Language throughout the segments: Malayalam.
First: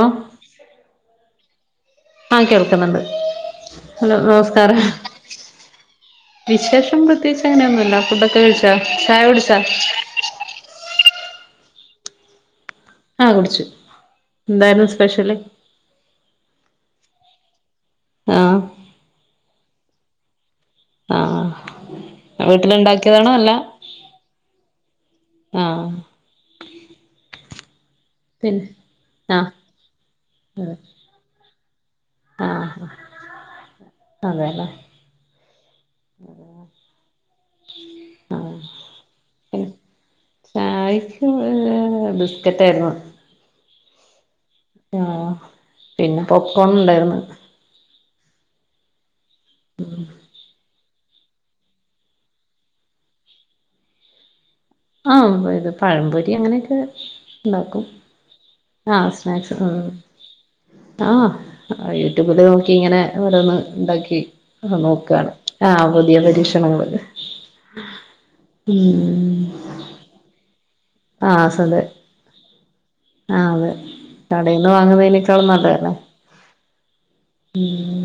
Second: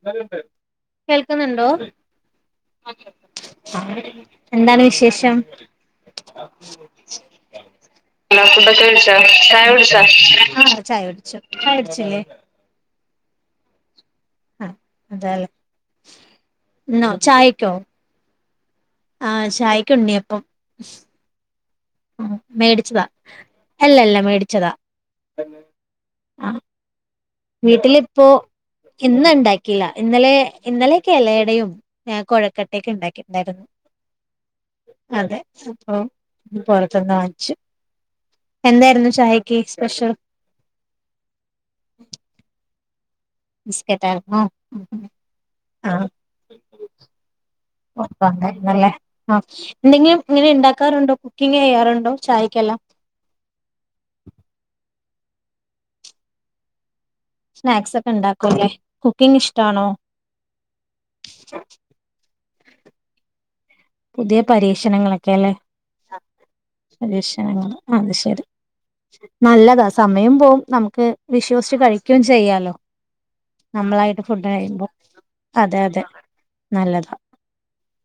ഹലോ കേൾക്കുന്ന്ണ്ടോ? ആഹ് കേൾക്കുന്നുണ്ട് ഹലോ [unintelligible] നമസ്കാരം എന്താണ് വിശേഷം? വിശേഷം പ്രത്യേകിച്ച് അങ്ങനെയൊന്നുല്ല ഫുഡൊക്കെ ഹലോ കഴിച്ചാ ഫുഡൊകെ കഴിച്ചോ, കുടിച്ചാ ചായ കുടിച്ചോ? ആഹ് ചായ കുടി [unintelligible] ചായുടിച്ചില്ലേ? ആഹ് കുടിച്ചു. ആഹ് എന്തായിരുന്നു സ്പെഷ്യല് അതെല്ലേ. ഇന്നോ ചായക്കോ? ആഹ്. ആഹ് ചായയ്ക്ക് ഉണ്ണിയപ്പം. ആഹ്. ആഹ് മേടിച്ചതാ വീട്ടിലുണ്ടാക്കിയതാണോ അല്ല അല്ലല്ല മേടിച്ചതാ ആഹ് ആഹ്. വീട്ടിലിപ്പോ പിന്നെ ഇന്ന് ആഹ് ഇണ്ടാക്കില്ല. ഇന്നലെ അതെ ഇന്നലെക്കെ എലയടയും ഏഹ് ആഹ് കൊഴക്കട്ടേക്ക ഇണ്ടാക്കീട്ട്ണ്ടായിരുന്നു. അതെല്ലേ. അതെ അപ്പം ഇന്ന് പൊറത്തുന്ന് വാങ്ങിച്ചു. ആഹ് എന്തായിരുന്നു ചായയ്ക്ക് പിന്നെ സ്പെഷ്യൽ? ചായക്ക് ഏഹ് ബിസ്ക്കറ്റായിരുന്നു. ബിസ്കറ്റായ്ര്ന്നോ? ആഹ്. പിന്നെ പോപ്കോൺ ഉണ്ടായിരുന്ന്. പോപ് കോൺ ഇണ്ടായ്ര്ന്നല്ലേ. ആഹ് എന്തെങ്കിലും ഇങ്ങനെ ഇണ്ടാക്കാറുണ്ടോ കുക്കിംങ്ങെയ്യാറുണ്ടോ ചായയ്ക്കെല്ലാം? ആഹ് ഇത് പഴംപൊരി അങ്ങനെയൊക്കെ ഉണ്ടാക്കും ആഹ് സ്നാക്സ് ആഹ് ആഹ് യൂട്യൂബിൽ നോക്കി ഇങ്ങനെ ഓരോന്ന് ഉണ്ടാക്കി പുതിയ പരീക്ഷണങ്ങളൊക്കെ അല്ലേ പരീക്ഷണങ്ങള് പരീക്ഷണങ്ങൾ അത് ശെരി ഉം നല്ലതാ സമയം പോവും നമുക്ക് ആഹ് അസ് വിശ്വസിച്ച് അതെ കഴിക്കയും ചെയ്യാലോ ആഹ് അതെ നമ്മളായിട്ട് ഫുഡ് കടേന്ന് കഴിയുമ്പോ വാങ്ങുന്നതിനേക്കാളും അതെ അതെ നല്ലതാ ഉം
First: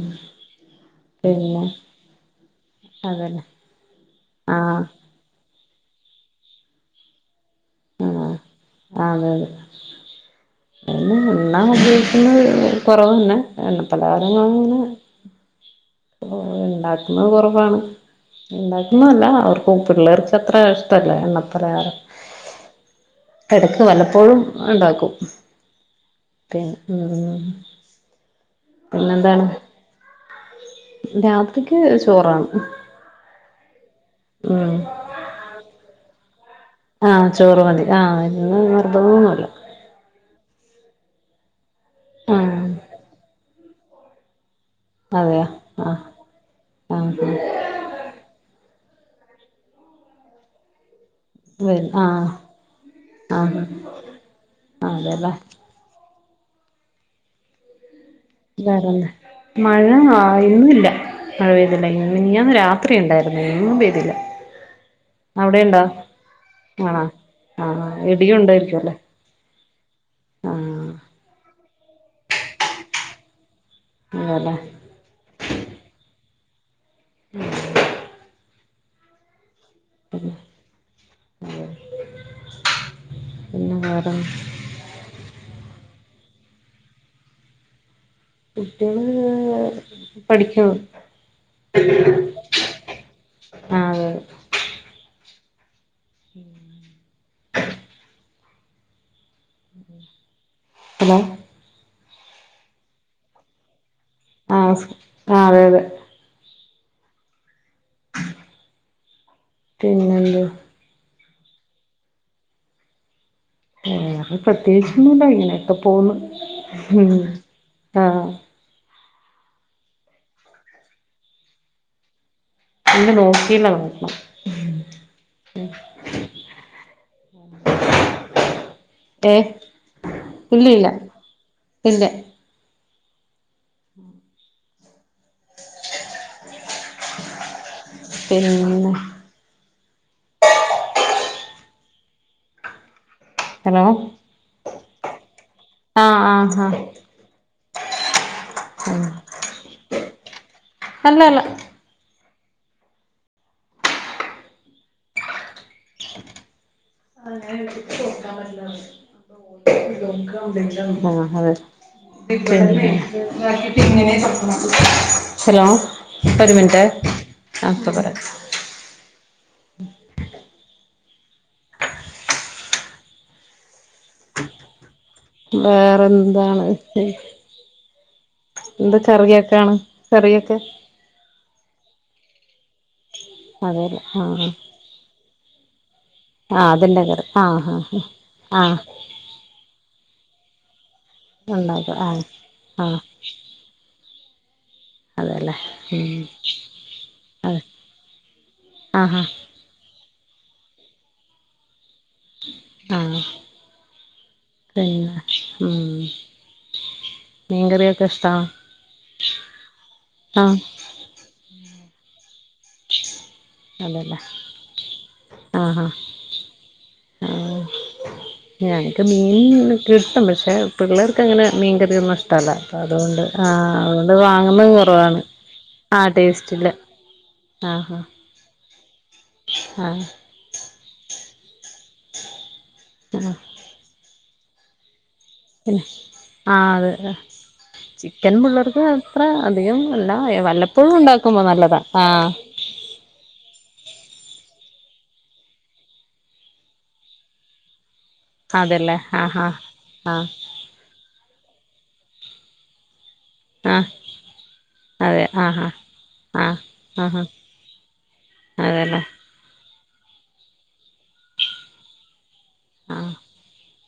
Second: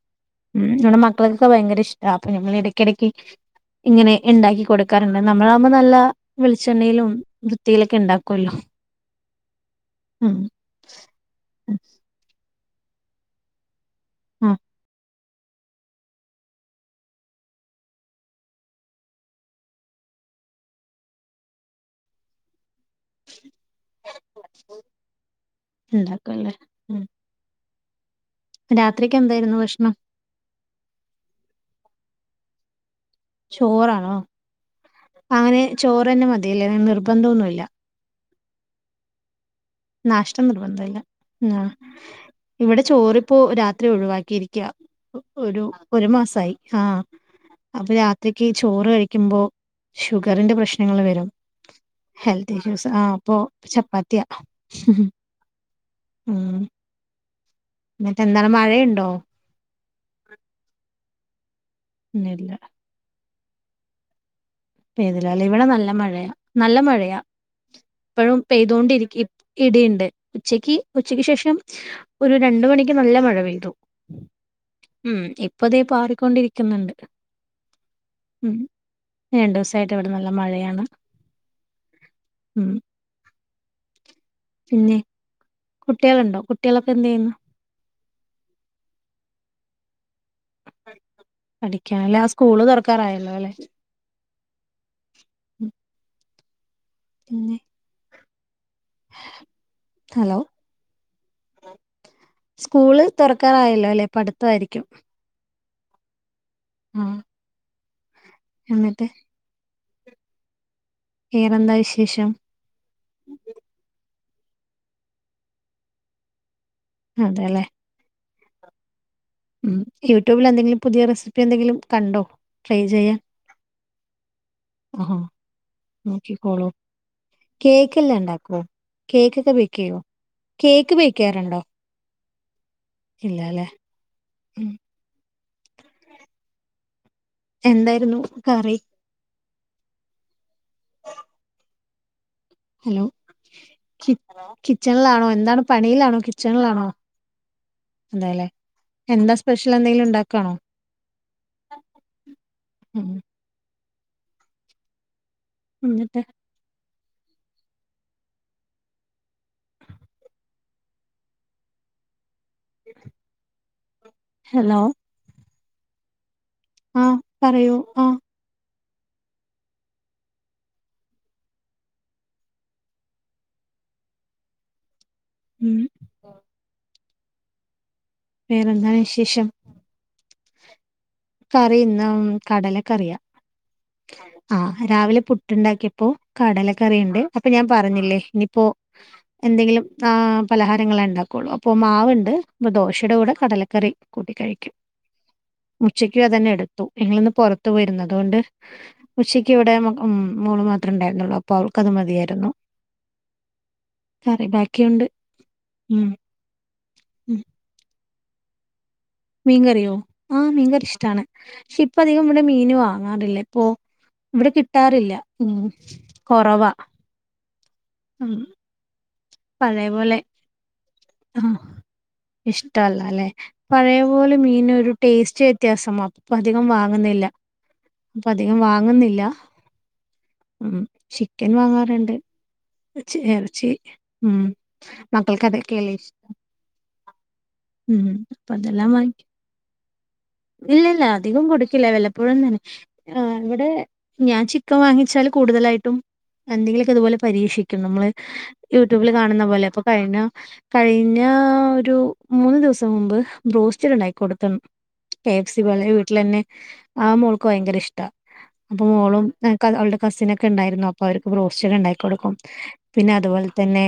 ഉം നമ്മുടെ മക്കൾക്കൊക്കെ ഭയങ്കര ഇഷ്ട അപ്പൊ ഞമ്മൾ ഇടക്കിടയ്ക്ക് അതന്നെ ഇങ്ങനെ ഉണ്ടാക്കി ആഹ് കൊടുക്കാൻ ണ്ട് നമ്മളാകുമ്പോ നല്ല വളിച്ചെണ്ണയിലും വൃത്തിയിലൊക്കെ ആഹ് ഉണ്ടാക്കുമല്ലോ അതെ അതെ ഉം എന്ന എണ്ണാ ഉപയോഗിക്കുന്നത് കുറവന്നെ എണ്ണ പലഹാരങ്ങൾ അങ്ങനെ ഉണ്ടാക്കുന്നത് കുറവാണ് ഉണ്ടാക്കുന്നതല്ല അവർക്കും പിള്ളേർക്ക് അത്ര ഇഷ്ടല്ല എണ്ണ പലഹാരം എടക്ക് വല്ലപ്പോഴും ഉണ്ടാക്കും പി രാത്രിക്കെ എന്തായിരുന്നു ഭക്ഷണം രാത്രിക്ക് ചോറാണ് ചോറാണോ ഉം അങ്ങനെ ചോറ് തന്നെ മതിയല്ലേ അ ആഹ് ചോറ് നിർബന്ധൊന്നുല്ല മതി ആഹ് ഇന്ന നിർബന്ധന്നുല്ല നാഷ്ട നിർബന്ധ ഇല്ല ആഹ് ആഹ് ഇവിടെ ചോറിപ്പോ രാത്രി ഒഴിവാക്കിയിരിക്ക അതെയോ ഒരു ആഹ് ഒരു മാസായി ആഹ് അപ്പൊ രാത്രിക്ക് ചോറ് കഴിക്കുമ്പോ ഷുഗറിന്റെ പ്രശ്നങ്ങൾ വരും ആഹ് ഹെൽത്ത് ഇഷ്യൂസ് ആഹ് അപ്പൊ ചപ്പാത്തിയാ ആഹ് അതെല്ല ഉം ന്നിട്ട എന്താണ് മഴയുണ്ടോ? വേറെന്താ മഴ ആഹ് ഇന്നില്ല മഴ പെയ്തില്ല മിഞ്ഞാണ് രാ ത്രി ഉണ്ടായിരുന്നു ഇന്നൊന്നും പെയ്തില്ല. പെയ്തിലാല ഇവിടെ അവിടെയുണ്ടോ നല്ല മഴയാ നല്ല ആണോ മഴയാ ആഹ് ഇടിയും ഇപ്പഴും ഉണ്ടായിരിക്കും അല്ലേ പെയ്തൊണ്ടിരി ഇടീണ്ട് ഉച്ചക്ക് ആഹ് ഉച്ചയ്ക്ക് ശേഷം ഒരു രണ്ട് മണിക്ക് നല്ല മഴ പെയ്തു. ല്ലെ ഉം ഇപ്പതേ പാറിക്കൊണ്ടിരിക്കുന്നുണ്ട്. [unintelligible] രണ്ടുസായിട്ട് ഇവിടെ നല്ല മഴയാണ് ഉം പിന്നെ വേറ? പിന്നെ കുട്ടികളുണ്ടോ കുട്ടികളൊക്കെ എന്ത് ചെയ്യുന്നു? കുട്ടിയള് പഠിക്കണല്ലേ ആഹ് സ്കൂള് തുറക്കാറായല്ലോല്ലെ? ആഹ് [unintelligible] പിന്നെ ഹലോ അതെ ഹലോ സ്കൂള് തുറക്കാറായല്ലോല്ലെ പ ആഹ് ആഹ് അതെ അതെ ആഹ് എന്നിട്ട് പിന്നെന്തുവ വേറെന്താ വിശേഷം വേറെ പ്രത്യേകിച്ചൊന്നുംല്ല ഇങ്ങനെയൊക്കെ പോവുന്നു ആഹ് ഉം യൂട്യൂബിൽ എന്തെങ്കിലും പുതിയ റെസിപ്പി എന്തെങ്കിലും കണ്ടോ ട്രൈ ഇല്ല ചെയ്യാൻ നോക്കിയില്ല നോക്കണം ആഹ് നോക്കിക്കോളോ കേക്കല്ലാം ഉണ്ടാക്കൊ ഏഹ് കേക്കൊക്കെ ബേക്കയ്യോ ഇല്ല ഇല്ല കേക്ക് ബേക്ക്യ്യാറുണ്ടോ ഇല്ല ഇല്ലല്ലേ [inaudible] എന്തായിരുന്നു കറി പിന്നെ ഹലോ ഹലോ കിച്ചണിലാണോ എന്താണ് പണിയിലാണോ ആഹ് ആഹ് ആഹ് കിച്ചണിലാണോ അതേല്ലെ ആഹ് എന്താ സ്പെഷ്യൽ എന്തെങ്കിലും ഉണ്ടാക്കാണോ അല്ല അല്ല ഉം എന്നിട്ട് [unintelligible] ആഹ് അതെ [unintelligible] ഹലോ ഒരു മിൻ ട്ടെ [unintelligible] വേറെ എന്താണ് എന്ത കറിയൊക്കാണ് കറിയൊക്കെ കറി ഇന്ന് കടല കറിയാ ആഹ് രാവിലെ പുട്ട്ണ്ടാക്കിയപ്പോ ആഹ് അതിന്റെ കടലക്കറിയുണ്ട് കറി അപ്പൊ ആഹ് ഞാൻ പറഞ്ഞില്ലേ ഇനിപ്പോ ആഹ് ആഹ് എന്തെങ്കിലും ആഹ് പലഹാരങ്ങള ഉണ്ടാക്കുള്ളൂ അപ്പൊ ഉണ്ടാക്കും ആഹ് മാവുണ്ട് ആഹ് ദോശയുടെ കൂടെ കടലക്കറി കൂട്ടി കഴിക്കും അതല്ലേ ഉച്ചയ്ക്കും അതന്നെ എടുത്തു ഞങ്ങളിന്ന് പുറത്ത് പോയ്രുന്നു അതുകൊണ്ട് ആഹാ ഉച്ചക് ക്ക്‌ ഇവിടെ മോള് മാത്രണ്ടായിരുന്നുള്ളൂ അപ്പോഅവൾക്കത് മതിയാ രുന്നു ആഹ് കറി ബാക്കിയുണ്ട് ഉം മീങ്കറിയൊക്കിഷ്ടാ മീൻകറിയോ ആഹ് മീൻകറി ഇഷ്ടാണ് പക്ഷെ ഇപ്പ അധികം ഇവിടെ മീന് വാങ്ങാറില്ല പ്പൊ അതല്ലേ ഇവിട കിട്ടാറില്ല ഉം ആഹാ കൊറവാ ആഹ് ഉം ഞങ്ങക്ക് മീൻ ഇവിടെ കിട്ടും പക്ഷെ പിള്ളേർക് എനിക്കങ്ങനെ മീൻകറിയൊന്നും ഇഷ്ടല്ല അപ്പ അതുകൊണ്ട് ആഹ് അതുകൊണ്ട് വാങ്ങുന്നതു കൊറവാണ്. ച്ചി വ്യത്യാസം [unintelligible] വാങ്ങുന്നില്ല. ആഹ് ആഹ് ഇപ്പധികം വാങ്ങുന്നിൽ ആഹ് ഉം ചിക്കൻ വാങ്ങാറുണ്ട് എറച്ചി ആഹ് ഇറച്ചി ഉം മക്കൾക്കതെ ക്കല്ലേ ആഹ് അതെ ചിക്കൻ പിള്ളേർക്ക് അത്ര അധികം അല്ല വല്ലപ്പോഴുണ്ടാക്കുമ്പോ നല്ലതാ ആഹ് ആഹ് ഇവിടെ ഞാൻ ചിക്കൻ വാങ്ങിച്ചാൽ കൂടുതലായിട്ടും എന്തെങ്കിലൊക്കെ ഇതുപോലെ പരീഷിക് ക്കും നമ്മള് അതെല്ലേ യൂട്യൂബില് കാണുന്ന ആഹ് പോലെ അപ്പ കഴിഞ്ഞ ആഹ് കഴിഞ്ഞ ഒരു മൂന്ന് ദിവസം മുമ്പ് ആഹ് ആഹ് ബ്രോസ്റ്റഡ് ഇണ്ടാക്കി കൊടുത്തെൻ അതെ ആഹ് കെഎഫ്സിപോലെ വീട്ടിലന്നെ ആഹ് ആ ആഹ് ആഹ് മോൾക്ക് വയങ്കര ഇഷ്ടാ അപ്പൊ അതെല്ലേ മോളും [unintelligible] അവൾടെ കസിനെക്കെ ഇണ്ടായിരുന്നു അപ്പൊ അവര്ക്ക് ബ്രോസ്റ്റഡ് ഇണ്ടാക്കി കൊടുക്കും പിന്നെ ആഹ് അതുപോലെ തന്നെ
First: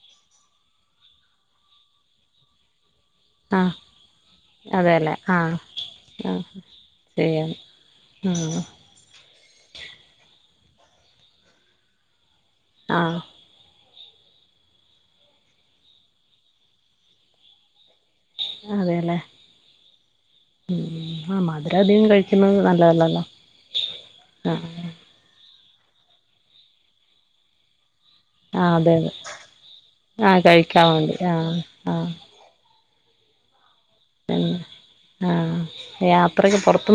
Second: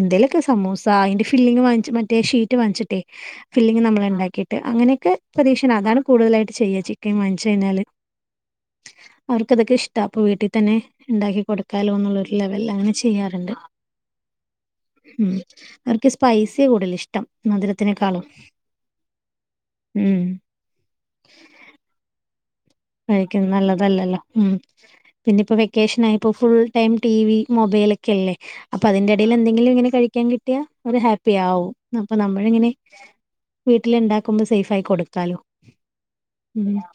എന്തേലൊക്ക സമൂസ അതിന്റെ ഫില്ലിങ് വാങ്ങിച്ച് മറ്റേ ഷീറ്റ് വാങ്ങിച്ചിട്ടെ ആഹ് ഫില്ലിങ് നമ്മള്ണ്ടാക്കിയിട്ട് അങ്ങനെയൊക്കെ അതെല്ലേ ആഹ് പരീക്ഷണം അതാണ് കൂടുതലായിട്ട് ചെയ്യ ചിക്കൻ വാങ്ങിച്ച് കഴിഞ്ഞാല് ഉം അവർക്കതക്കെ ഇഷ്ടാ അപ്പൊ വീട്ടി തന്നെ ഇണ്ടാക്കി കൊടുക്കാലോ എന്നുള്ളൊരു ലെവല്ലങ്ങനെ ആഹ് ചെയ്യാറ്ണ്ട് ഉം അവർക്ക് സ്പൈസിയാ കൂടുതലിഷ്ടം മധുരത്തിനേക്കാളും അതെല്ലേ ഉം ആഹ് മധുരധികം കഴിക്കുന്നത് നല്ലതല്ല. കഴിക്കുന്ന നല്ലതല്ലല്ലാ ഉം പിന്നെ ഇപ്പോ വെക്കേഷനായപ്പോ full time T V mobile ക്കല്ലേ ആഹ് അതെ അതെ അപ്പതിന്റെടയിലെന്തെങ്കിലും ഇങ്ങനെ കഴിക്കാൻ ആഹ് കിട്ടിയാ കഴിക്കാൻ ഓര് വേണ്ടി ആഹ് ഹാപ്പിയാകും ആഹ് അപ്പ നമ്മ ഇങ്ങനെ വീട്ടില്ണ്ടാക്കുമ്പോ സെയ്ഫായി കൊടുക്കാലോ ആഹ് യാത്രക്ക് ഉം [unintelligible]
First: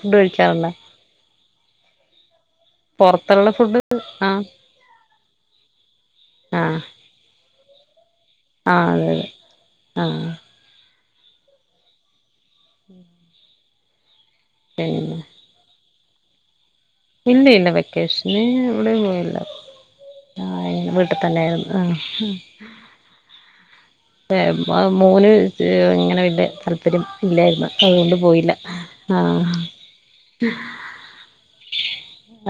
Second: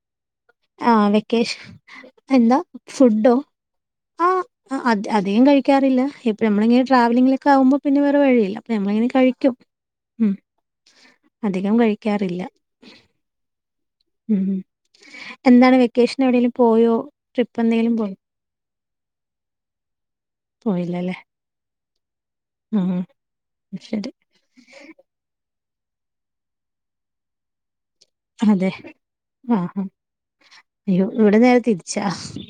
ഫുഡ് കഴിച്ചാണല്ലേ ആഹ് വെക്കേഷ് എന്താ ഫുഡോ പുറത്തുള്ള ഫുഡ് ആഹ് അധ് അധികം കഴിക്കാറില്ല ഇപ്പൊഴ് ആഹ് നമ്മളിങ്ങനെ ട്രാവലിങ്ങിലക്കെ ആവുമ്പോ പിന്നെ വേറെ വഴിയി അപ്പ ആഹ് ഞമ്മളിങ്ങനെ അതെ അതെ കഴിക്കും ആഹ് ഉം അധികം കഴിക്കാറില്ല. ഉം ഏഹ് എന്താണ് വെക്കേഷനെവിടേലും പോയോ. ഇല്ല ഇല്ല വെക്കേഷന് എവിടേം പോയില്ല ആയ് വീട്ട്തന്നേര്ന്നു. ആഹ് ഉം ഉം ഉം അത് ശരി. [unintelligible] അത് മോന് ഇഹ് അങ്ങനെ വല്ല്യ താല്പര്യം ഇല്ലായിരുന്നു അതുകൊണ്ട് പോയില്ല ആഹ് അയ്യോ ഇവിടെ നേരെ തിരിച്ചാ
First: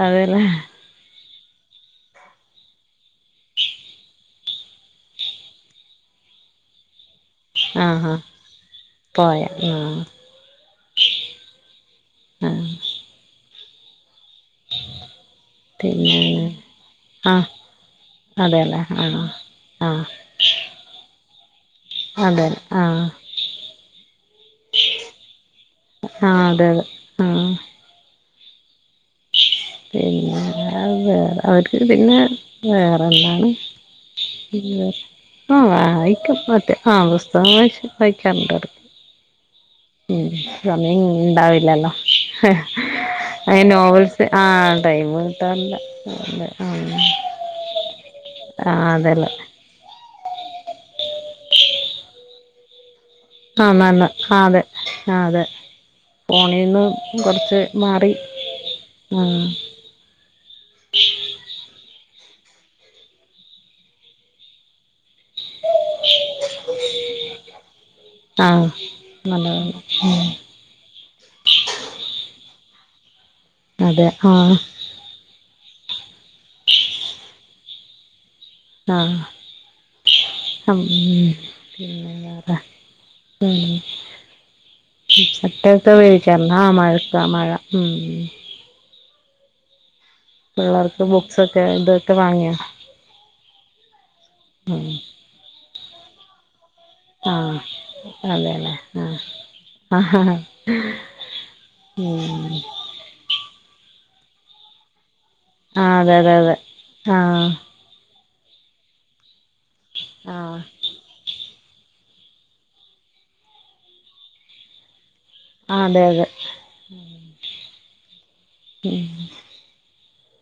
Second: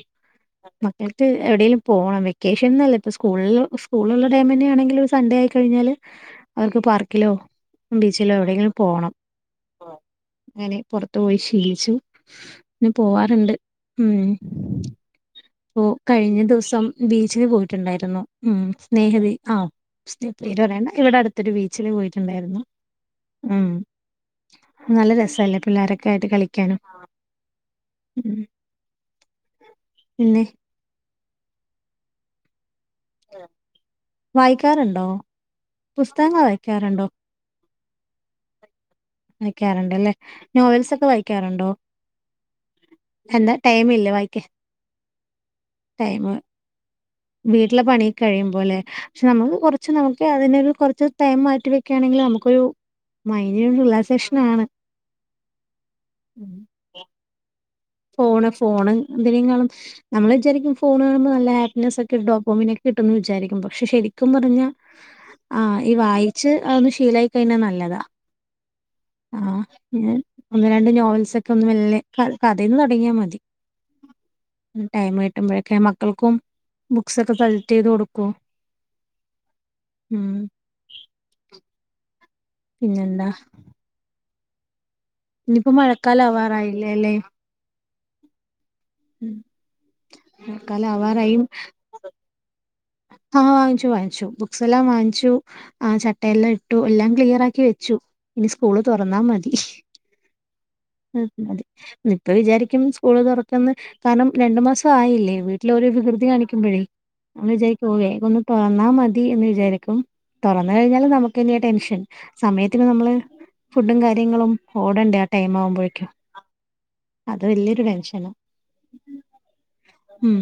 അതേല്ലേ [unintelligible] ക്ക് എവിടെേലും പോണം വെക്കേഷൻന്നല്ല ഇപ്പ സ്കൂള് സ്കൂള് ഇള്ള ടൈമന്നെയാണെങ്കിലും ഒരു സൺഡേ ആയിക്കഴിഞ്ഞാല് അവർക്ക് പാർക്കിലോ ആഹ് ആഹ് ബീച്ചിലോ എവടെയെങ്കിലും പോണം പോയാ ഉം അങ്ങനെ പൊറത്തു പോയി ശീലിച്ചു ആഹ് ഞാൻ പോവാറ്ണ്ട് ഉം. ഇപ്പൊ പിന്നെ കഴിഞ്ഞ ദിവസം ബീച്ചില് ആഹ് പോയിട്ട്ണ്ടായിരുന്നു ഉം അതെല്ലേ ആഹ് സ്നേഹതി ആം ആഹ് സ്നേ പേര് പറയണ്ട ഇവടെ അടുത്തൊരു ബീച്ചില് അതെ പോയിട്ടുണ്ടായിരുന്നു. ആഹ് ഉം. നല്ല രസല്ലേ പിള്ളാരൊക്കായിട്ട് ആഹ് അതെ കളിക്കാനും ഉം. പിന്നെ [unintelligible] വേറെ അവർക്ക് പിന്നെ വേറെന്താണ് വായിക്കാറ്ണ്ടോ? ആഹ് വായിക്കും അതെ ആ പുസ്തകം വേട്ച്ച് വായിക്കാറ്ണ്ടത് ഉം സമയം ഇണ്ടാവില്ലല്ലോ അത് നോവൽസ് ആഹ് ടൈമ് കിട്ടാറില്ല അതെ ആഹ് വീട്ടിലെ പണിയൊക്കെ കഴിയുമ്പോലെ? പക്ഷെ നമുക്ക് കൊറ ച്ച് നമുക്ക് അതിനൊരു കൊറച്ച് ടൈമ് മാറ്റിവെക്കാണെങ്കില് നമുക്കൊരു ആന്ന് ആന്ന് അതെ ആഹ് അതെ. ഫോണീന്ന് കൊർച്ച് ഫോണ് ഫോണ് എന്തിനേക്കാളും നമ്മള് വിചാരിക്കും ഫോണ് കാണുമ്പോ നല്ല ഹാപ്പിനെസൊക്കെ [unintelligible] എനിക്ക് കിട്ടുന്ന് വിചാരിക്കും പക്ഷെ ശരിക്കും പറഞ്ഞാ ആഹ് ഈ വായിച്ച് അതൊന്ന് ശീലായി കഴിഞ്ഞാ നല്ലതാ. നല്ലതാത് അതെ ഒന്ന് രണ്ട് നോവൽസൊക്കെ ഒന്ന് മെല്ലെ ക കഥേന്ന് തൊടങ്ങിയാ മതി. അതെ ആഹ് ടൈമ് കിട്ടുമ്പോഴൊക്കെ മക്കൾക്കും ബുക്സൊക്കെ സെൽക്ടയ്ത് കൊടുക്കും. ആഹ് അങ്ങനെ പിന്നെ വേറെ പിന്നെന്താ ഉം [unintelligible] ആഹ്‌ മഴത്താ മഴ ഉം. ഉം പിള്ളേർക്ക് ബുക്സൊക്കെ ഇതൊക്കെ വാങ്ങിയോ ആഹ് വാങ്ങിച്ചു വാങ്ങിച്ചു ബുക്സെല്ലാം വാങ്ങിച്ചു. ആ ചട്ടയെല്ലാം ഇട്ടു എല്ലാം ആഹ് ക്ലിയറാക്കി വെച്ചു ഇനി അതെല്ലേ സ്കൂള് തൊറന്നാ മതി. ആഹ് ആഹ് ആഹ് ഉം അതെ ഇപ്പ ഉം വിചാരിക്കും സ്കൂള് തൊറ ക്കെന്ന് കാരണം രണ്ടു മാസം ആയില്ലേ വീട്ട്ലോരോ ആഹ് അതെ വികൃതി അതെ അതെ കാണിക്കുമ്പഴേ ആഹ് അങ്ങ് വിചാ പോവേ വേഗം ഒന്ന് തൊറന്നാ മതി എന്ന് വിചാരിക്കും. ആഹ് തൊറന്ന് കഴിഞ്ഞാല് നമു ക്ക് തന്നെയാ ടെൻഷൻ. സമയത്തിന് നമ്മള് ഫുഡും കാര്യങ്ങളും ഓടണ്ടേ ആഹ് അതെ ടൈമാവുമ്പഴേക്കും അതെ ആഹ് അത് വല്ല്യോരു ടെൻഷനാ ഉം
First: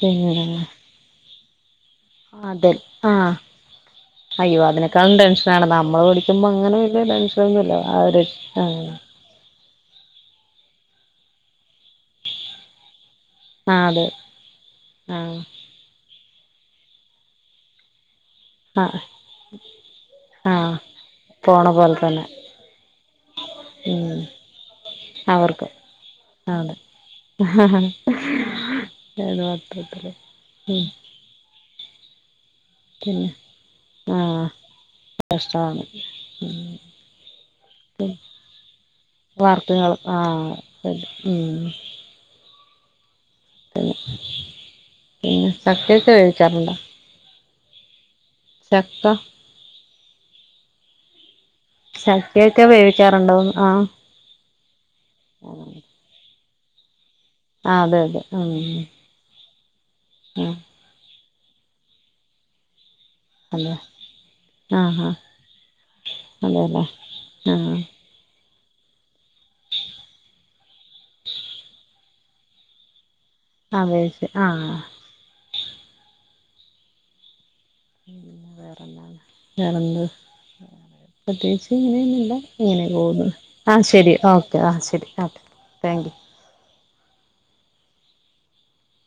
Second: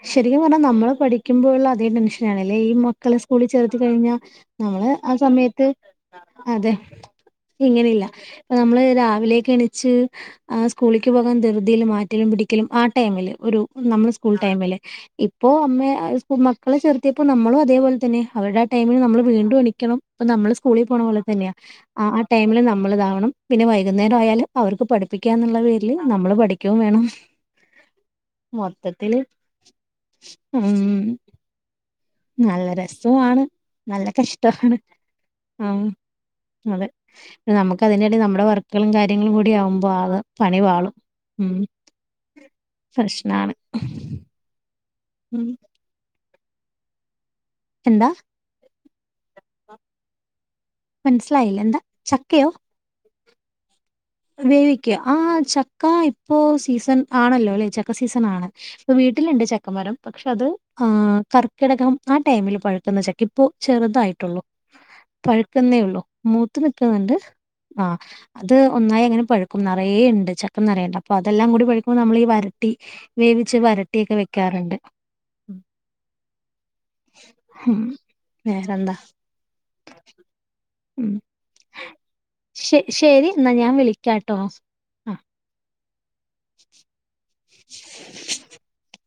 പിന്നെ ശരിക്കും പറഞ്ഞ നമ്മള് പഠിക്കുമ്പോഴുള്ള അതേ ടെൻ ഷനാണല്ലേ ഈ അതെ മക്കളെ ആഹ് സ്കൂളിൽ ചേർത്തി കഴിഞ്ഞാ അയ്യോ നമ്മള് അതിനേക്കാളും ആ ടെൻഷനാണ് സമയത്ത് നമ്മള് പഠിക്കുമ്പോ അതെ അങ്ങനെ വലിയ ടെൻഷനൊന്നുല്ല ഇങ്ങനെ ആ ഇല്ല ഒരു ഇപ്പ നമ്മള് ആഹ് രാവിലെ ഒക്കെ എണീച്ച് ആഹ് സ്കൂളിക്ക് പോകാൻ ദൃതിയില് മാ റ്റലും പിടിക്കലും ആ ടൈമില് ഒരു നമ്മളെ ആഹ് സ്കൂൾ ടൈമില്. ആഹ് ഇപ്പോ അമ്മയേ ഇപ്പൊ മക്കളെ ചേർത്തിയപ്പോ നമ്മളും അതേപോലെ തന്നെ അവരുടെ ആ ടൈമില് ആഹ് നമ്മള് വീണ്ടും എണീക്കണം. ഇപ്പ നമ്മള് ആഹ് സ്കൂളി പോണ പോലെ തന്നെയാ പോണ പോലെ അ ആ തന്നെ ടൈമില് നമ്മളിതാവണം. പിന്നെ വൈകുന്നേരം ഉം ആയാല് അവർക്ക് പഠിപ്പിക്കാന്ന്ള്ള പേരില് ആഹ് നമ്മള് പഠിക്കോം വേണം. അത് മൊത്തത്തില് ഉം നല്ല രസൊവാണ് നല്ല കഷ്ടോ ആണ്. രസമാണ് അതെ. പിന്നെ നമുക്ക് അതിന്റെടീ നമ്മുടെ വർക്ക്കളും കാര്യങ്ങളും കൂടി ആകുമ്പോ വാർത്തകൾ അകെ ആഹ് പണി പാളും. ഉം. പ്രശ്നാണ് പിന്നെ പിന്നെ ചക്കയൊക്കെ വേവിക്കാറുണ്ടോ എന്താ ചക്ക മനസ്സിലായില്ല എന്താ ചക്കയൊക്കെ വേവിക്കാറുണ്ടോന്ന് ആഹ് വേവിക്കേ ആഹ് ചക്ക ഇപ്പോ സീസൺ ആണല്ലോല്ലേ ആഹ് ചക്ക അതെ അതെ സീസനാണ് ഉം അപ്പൊ വീട്ടിലുണ്ട് ചക്ക മരം പക്ഷെ അത് ഉം ആ കർക്കിടകം ആ ടൈമിൽ പഴുക്കുന്ന ചക്ക ഇപ്പൊ അതെ ചെറുതായിട്ടുള്ളു ആഹ് ആഹ് പഴുക്കുന്നേ ള്ളു മൂത്ത് അതെല്ലേ നിക്കുന്നുണ്ട് ആഹ് അത് ഒന്നായി അങ്ങനെ പഴുക്കും നിറയേണ്ട് ചക്ക നിറയേ ഉണ്ട് അപ്പോ അതെല്ലാം കൂടി പഴുക്കുമ്പോൾ നമ്മൾ ഈ വര ട്ടി വേവിച്ച് ആഹ് വരട്ടിയൊക്കെ വേവിച്ച് ആഹ് വെക്കാറുണ്ട് ഹം വേറെന്താണ് വേറന്ത് പ്രത്യേകിച്ച് ങ്ങനെയൊന്നുല്ല ഇങ്ങനെ പോകുന്നു ആഹ് ശെരി ഓക്കെ, ആഹ് ശെരി, ആഹ് താങ്ക്യു, [inaudible]